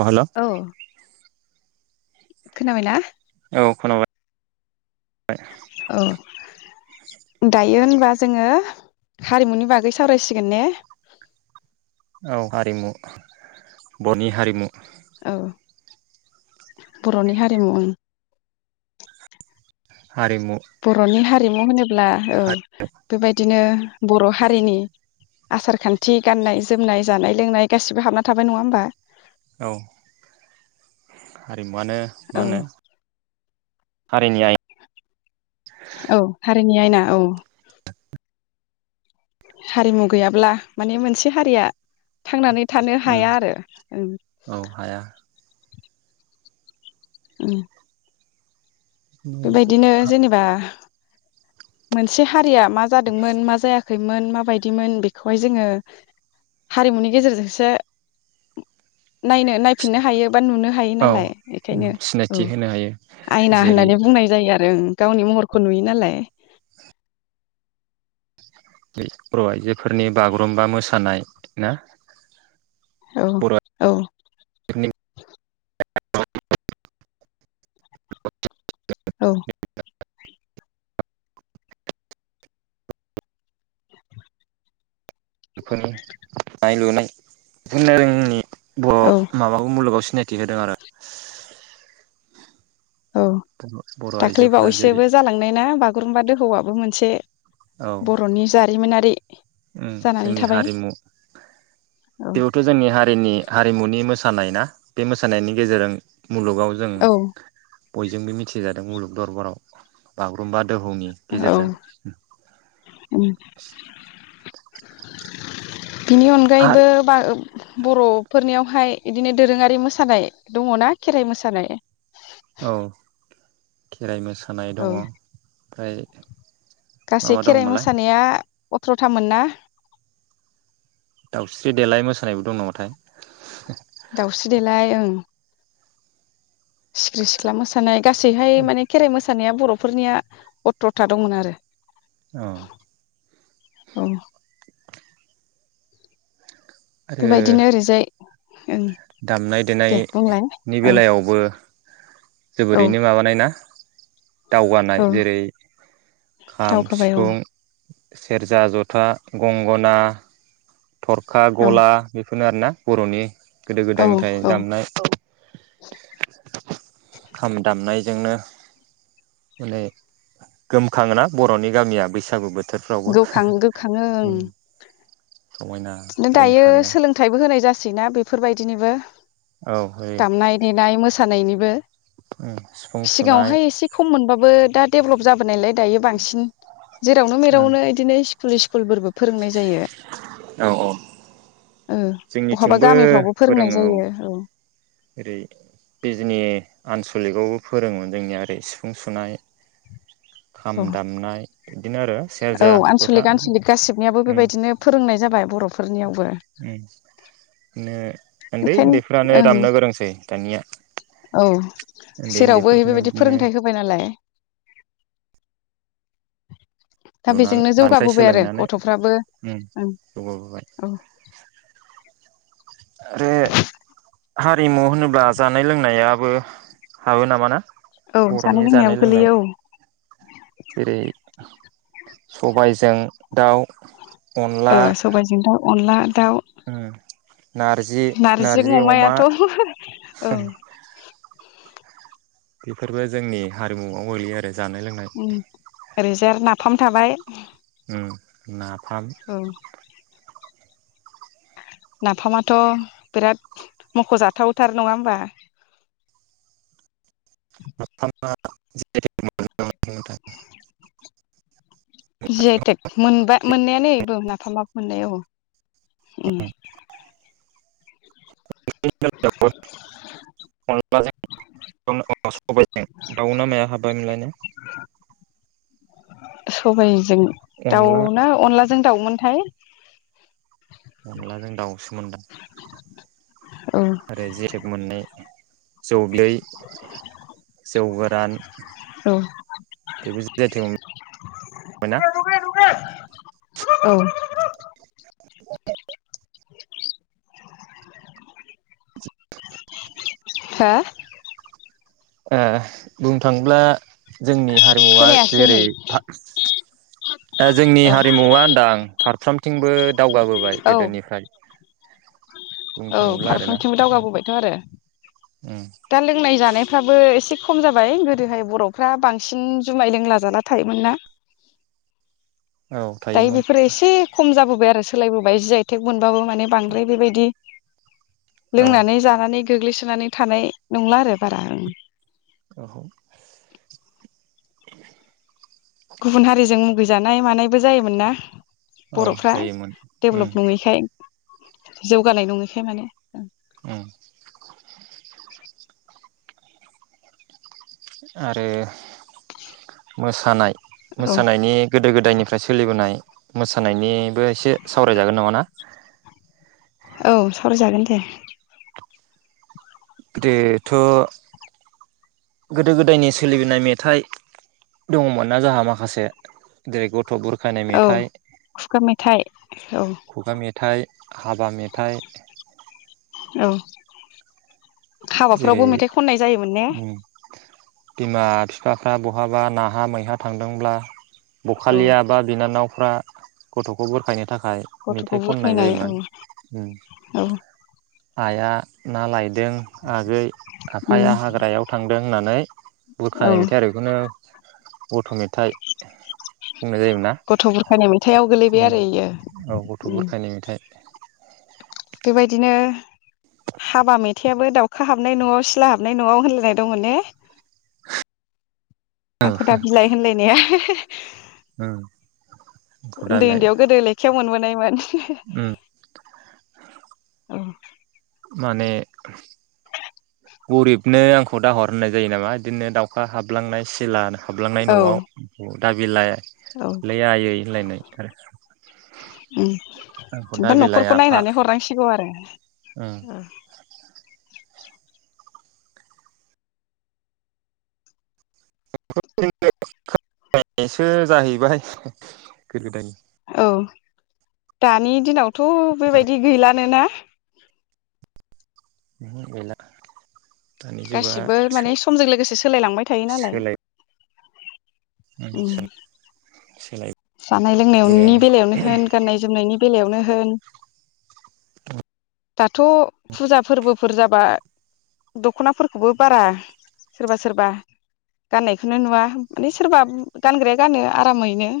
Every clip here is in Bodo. औ हेल' खोनाबाय ना? औ खोनाबाय औ दायो होनबा जोङो हारिमुनि बागै सावरायसिगोन ने? राव हारिमु बर'नि हारिमु औ बर'नि हारिमु ओं हारिमु रिमु होनो ब्ला औ बे बायदिनो बर हारिनि आसार खान्थि गाननाय जोमनाय जानाय लोंनाय गासिबो हाबना थाबाय नङा होमबा औ हारिमुआनो औ मा होनो? हारिनि आय औ हारिनि आयना औ। हारिमु गैयाब्ला माने मोनसे हारिया थांनानै थानो हाया आरो। औ हाया उम बे बायदिनो जेनेबा मोनसे हारिया मा जादोंमोन मा जाया खैमोन माबायदिमोन बेखौहाय जोङो हारिमुनि गेजेरजोंसो नायनो नायफिननो हायो बा नुनो हायो औ नालाय बेखायनो सिनायथि होनो हायो आयना जेरै होननानै बुंनाय जायो आरो ओं गावनि महरखौ नुयो नालाय। बे बर' आइजोफोरनि बागुरुम्बा मोसानाय ना? औ बर' औ आइजोफोरनि ब [inaudible] औ फोरनि दानाय लुनाय [unintelligible] औ बर' माबाखौ मुलुगाव सि सिनायथि होदों आरो औ बर' दाख्लै आइजोफोरा जेरै बावैसोबो जालांनाय ना बागुरुम्बा दोहौआबो मोन से बर'नि जारिमिनारि ओम जानानै जोंनि थाबाय हारिमु औ बेयावथ' जोंनि हारिनि हारिमुनि मोसा हानाय ना बे मोसानायनि गेजेरजों मुलुगाव जों औ बयजोंबो मिथिजादों मुलुग दरबाराव बागुरुम्बा दोहौनि औ गेजेरजों। बिनि अनगायैबो आरो बा ओ बर'फोरनियावहाय बिदिनो दोरोङारि मोसानाय दङना खेराइ मोसानाय औ खेराइ मोसा सानाय औ दङ ओमफ्राय मा गासै मा खेराइ दङमोनलाय मोसानाया अथ्र'थामोन ना? दाउस्रि देलाय मोसानायबो दं नामाथाय दाउस्रि देलाय ओं सिख्रि सिख्ला मोसानाय गासैहाय माने खेराइ मोसा सानाया बर'फोरनिया अथ्रथा दंमोन आरो औ अ। आरो बिबायदिनो ओरैजाय ओं दामनाय दे देनाय बुंलाय नि औ बेलायावबो औ जोबोरैनो माबानाय ना? दावगानाय औ जेरै खाम दावगाबाय औ सिफुं सेरजा जथा गंगना थरखा औ ग'ला बे फोरनो आरोना बर'नि गोदो औ गोदायनिफ्राय औ दामनाय खाम दामनाय जोंनो माने गोमखाङोना बर'नि गामिया बैसागु बो गखां गोखाङो ओं। समायना दिनो दायो रिंखाङो सोलोंथाइबो होनाय जासि सैना बेफोरबायदिनिबो औ ओरै दामनाय-देनाय, मोसानायनिबो सिफुं सुनाय सिगाङावहाय एसे खम मोनबाबो दा डेभलप जाबोनायलाय दायो बांसिन जेरावनो मेरावनो इदिनो सि [unintelligible] फोरबो फोरोंनाय औ औ औ बहाबा जोंनिथिंबो गामिफ्रावबो फोरोंनाय जायो औ ओरै बिजनि आनसलिकआवबो फोरोङोमोन जोंनिया ओरै सिफुं सुनाय खाम दामनाय बिदिनो आरो औ सेरजा जथा आनसलिक उम आनसलिक गासिबनियाबो उम बेबायदिनो फोरोंनाय जाबाय बर'फोरनियावबो। ओनदै बेखायनो ओनदैफ्रानो ओं दामनो गोरोंसै दानिया औ ओनदै जेरावबो ओनदैफोरखौनो बेबायदि बिदिनो फोरोंथाइ होबाय नालाय दा लुनानै बेजोंनो बांफ्राय जौगाबोबाय आरो सोलोंनानै गथ'फ्राबो उम जौगाबोबाय औ। आरे, हारिमु होनोब्ला जानाय लोंनायाबो हाबो नामा ना? औ बर'नि जानाय लोंनायाबो लोंनाय गोलैयो औ। जेरै सबायजों दाउ ओ अनला सबायजों दाउ अनला दाउ नारजि नारजिजों नारजि अमा अमायाथ' औ। बेफोरबो जोंनि हारिमुवाव गोलैयो आरो। जानाय लोंनाय ओरैजाय आरो नाफाम थाबाय। उम ना फाम औ नाफामाथ' बिराद मख' जाथावथार नङा होमबा? [unintelligible] [unintelligible] नोंथां। जि आइ टेक मोननायाव उम [unintelligible] [unintelligible] सबायजों दाउना माया हाबबायमोनलायनो। सबाय जों दाउ अनला ना अनला जों दाउमोनथाय। अनलाजों दाउसो मोनदां। औ आरो जेखेब मोननै जौ दै जौ गोरान औ बेबो जि आइ तेग बाय ना? औ [inaudible] [inaudible] हो ओ बुंनो थाङोला जोंनि हारिमुवा खोनायासै जेरै नै ए जोंनि औ हारिमुवा होनदां। फारफ्रोम औ बुंनो औ थाङोब्ला आरोना फारफ्रोमथिंबो दावगाबोबायथ' आरो उम दा लोंनाय जानायफ्राबो एसे खम जाबाय गोदोहाय बर'फ्रा बांसिन जुमाय लोंला जाला थायोमोन ना। औ दायो थायोमोन बेफोरो एसे खम जाबो [unintelligible] सोलायबोबाय जि आइटेक मोनबाबो माने बांद्राय बेबायदि औ लोंनानै जानानै गोग्लैसोनानै थानाय नंला आरो बारा ओं। औ। गुबुन हारिजों गोजानाय मानायबो जायोमोन ना औ बरफ्रा जायोमोन उम डेभलप नङैखाय जौगानाय नङैखाय माने उ आरो मोसानाय औ मोसानायनि गोदो गोदायनिफ्राय सोलिबोनाय मोसानायनिबो एसे सावरायजागोन नङा ना औ सावराय जागोन दे गोदोथ' गोदो गोदायनि सोलिबोनाय मेथाइ दङमोन ना जोंहा माखासे जेरै बुरखायनाय औ मेथाइ खुगा मेथाइ औ खुगा मेथाइ हाबा मेथाइ औ जेरै हाबाफोरावबो मेथाइ खननाय जायोमोन ने उम बिमा फिफाफ्रा बहाबा नाहा मैहा थांदोंब्ला औ बखालिया बा बिनानाव फ्रा गथ'खौ बोरखायनो नि थाखाय गथ'खौ मेथाइ खननाय बुरखायनाय औ जायोमोन । औ आइया ना लायदों दों आगै आफाया उम हाग्रायाव थांदों होननानै औ बुरखानाय मेथाइ आरो बेखौनो गथ' मेथाइ बुंनाय जायोमोन गथ' बुरखायनाय मेथाइआव गोलैबाय ना आरो इयो औ गथ' उम गुरखायनि मेथाइ । बेबायदिनो हाबा मेथाइाबो दाउखा हाबनाय नआव सिला हाबनाय नआव होनलायनाय दंमोन ने? आंख दा बिलाइ होनलायनाया [unintelligible] उम आंखौ उन्दै दालाय उन्दैयाव गोदो लेखायाव मोनबोनाय [unintelligible] उम ओ। माने गरिबनो आंखौ दाहर होननाय जायो नामा इदिनो दाउखा हाबलांनाय सिला हाबलांनाय न'आव दा बिलाइ औ आंखौ उम दा बा बिलाइ न'खरखौ आफा नायनानै हरनांसिगौ आरो उम ओ [unintelligible] सो जाहैबाय गो गोदाय औ दानि दिनाव थ बेबायदि गैलानोना? गैला दानि जुगा गासिबो माने समजों लोगोसे सोलायलांबाय थायो नालाय। उम [unintelligible] सोलाय जानाय लोंनायावननायनि सोलायबोबायानो बेलायावनो होन गाननाय जोमनायनि बेलायावनो होन दाथ' फुजा फोरबो। फोर जाबा दख'नाफोरखौबो बारा सोरबा सोरबा गाननायखौनो नुवा माने सोरबा गानग्राया गानो आरामैनो।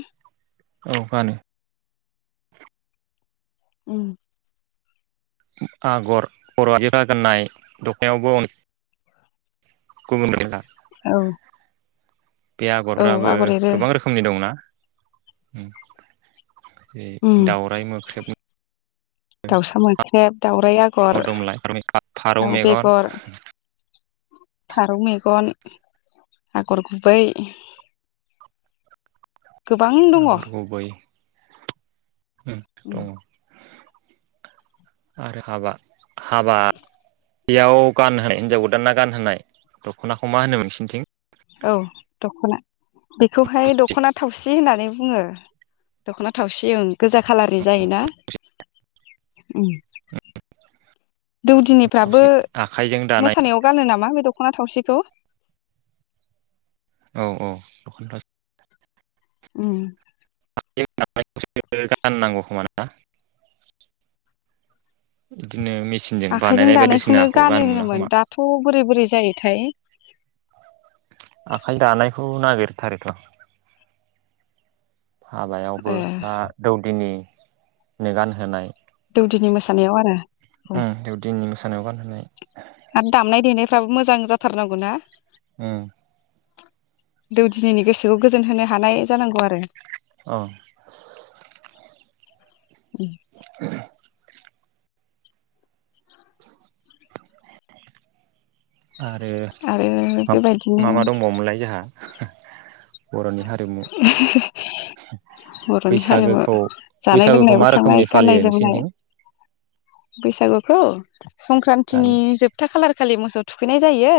औ गानो उम आगर बर' आ [unintelligible] गाननाय दखनायावबो अ [unintelligible] गुबुन [unintelligible] औ बे औ आगरफ्राबो आगर एरो गोबां रोखोमनि दंना? उम उम दाउसा मोाख्रेब दाउराइ आगर फारौ लाउ मेगन बेगर फारौ मेगन आगर गुबै गोबां दङ आग'र उम गुबै उम दङ' आरो हाबा हाबा। बेयाव गानहोनाय हिनजाव गोदाना गानहोनाय दख'नाखौ मा होनो नोंसिनिथिं? औ दखना बेखौहाय दख'ना थावसि होननानै बुङो दख'ना थावसि ओं। गोजा खालारनि जायोना? उम दौदिनिफ्राबो आखाइजों दानाय मोसानायाव गानो नामा बे दख दखना थावसिखौ औ औ दखाना थाव उम। [inaudible] राननांगौ खोमा ना बिदिनो मेचिनजों आखाइजों बानायनाय दानायखौनो बायदिसिनाखौ गानो गाननो मोना होनोमोन खोमा दाथ बोरै बोरै जायोथाय आखाइ दानायखौ नागिरथारोथ ओ हाबायावबो बा दौदिनि नो गान होनाय दौदिनि मोसानायाव आरो दौदिनि मोसानायाव उम आरो दामनाय देनायफ्राबो मोजां जाथारनांगौ ना। उम दौदिनैनि गोसोखौ गोजोन होनो हानाय जानांगौ आरो औ। उम [inaudible] आरो माबा दंबावोमोनलाय जोंहा? बरनि हारि बर'नि हारिमु बैसागोखौ जानाय बैसागोखौ लोंनायबो मा थांनाय रोखोमनि गाननाय फालियो जोमनाय नोंसिनिथिं बैसागुखौ संक्रान्तिनि दानि जोबथा खालार खालि मोसौ थुखैनाय जायो।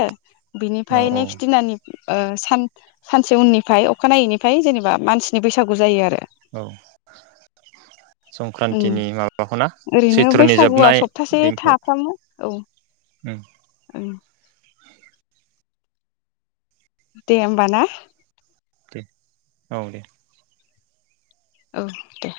औ बिनिफ्राय औ नेक्स्ट दिनानि। ओ सान सानसे उननिफ्राय अखानायैनिफ्राय जेनेबा मानसिनि बैसागु जायो आरो औ ओं संक्रान्तिनि माबाखौ ना ओरैनो सैत्रनि बैसागुआ जोबनाय सप्तासे दिनखौ थाफ्रामो उम औ। दे होमबा ना। दे औ दे। औ दे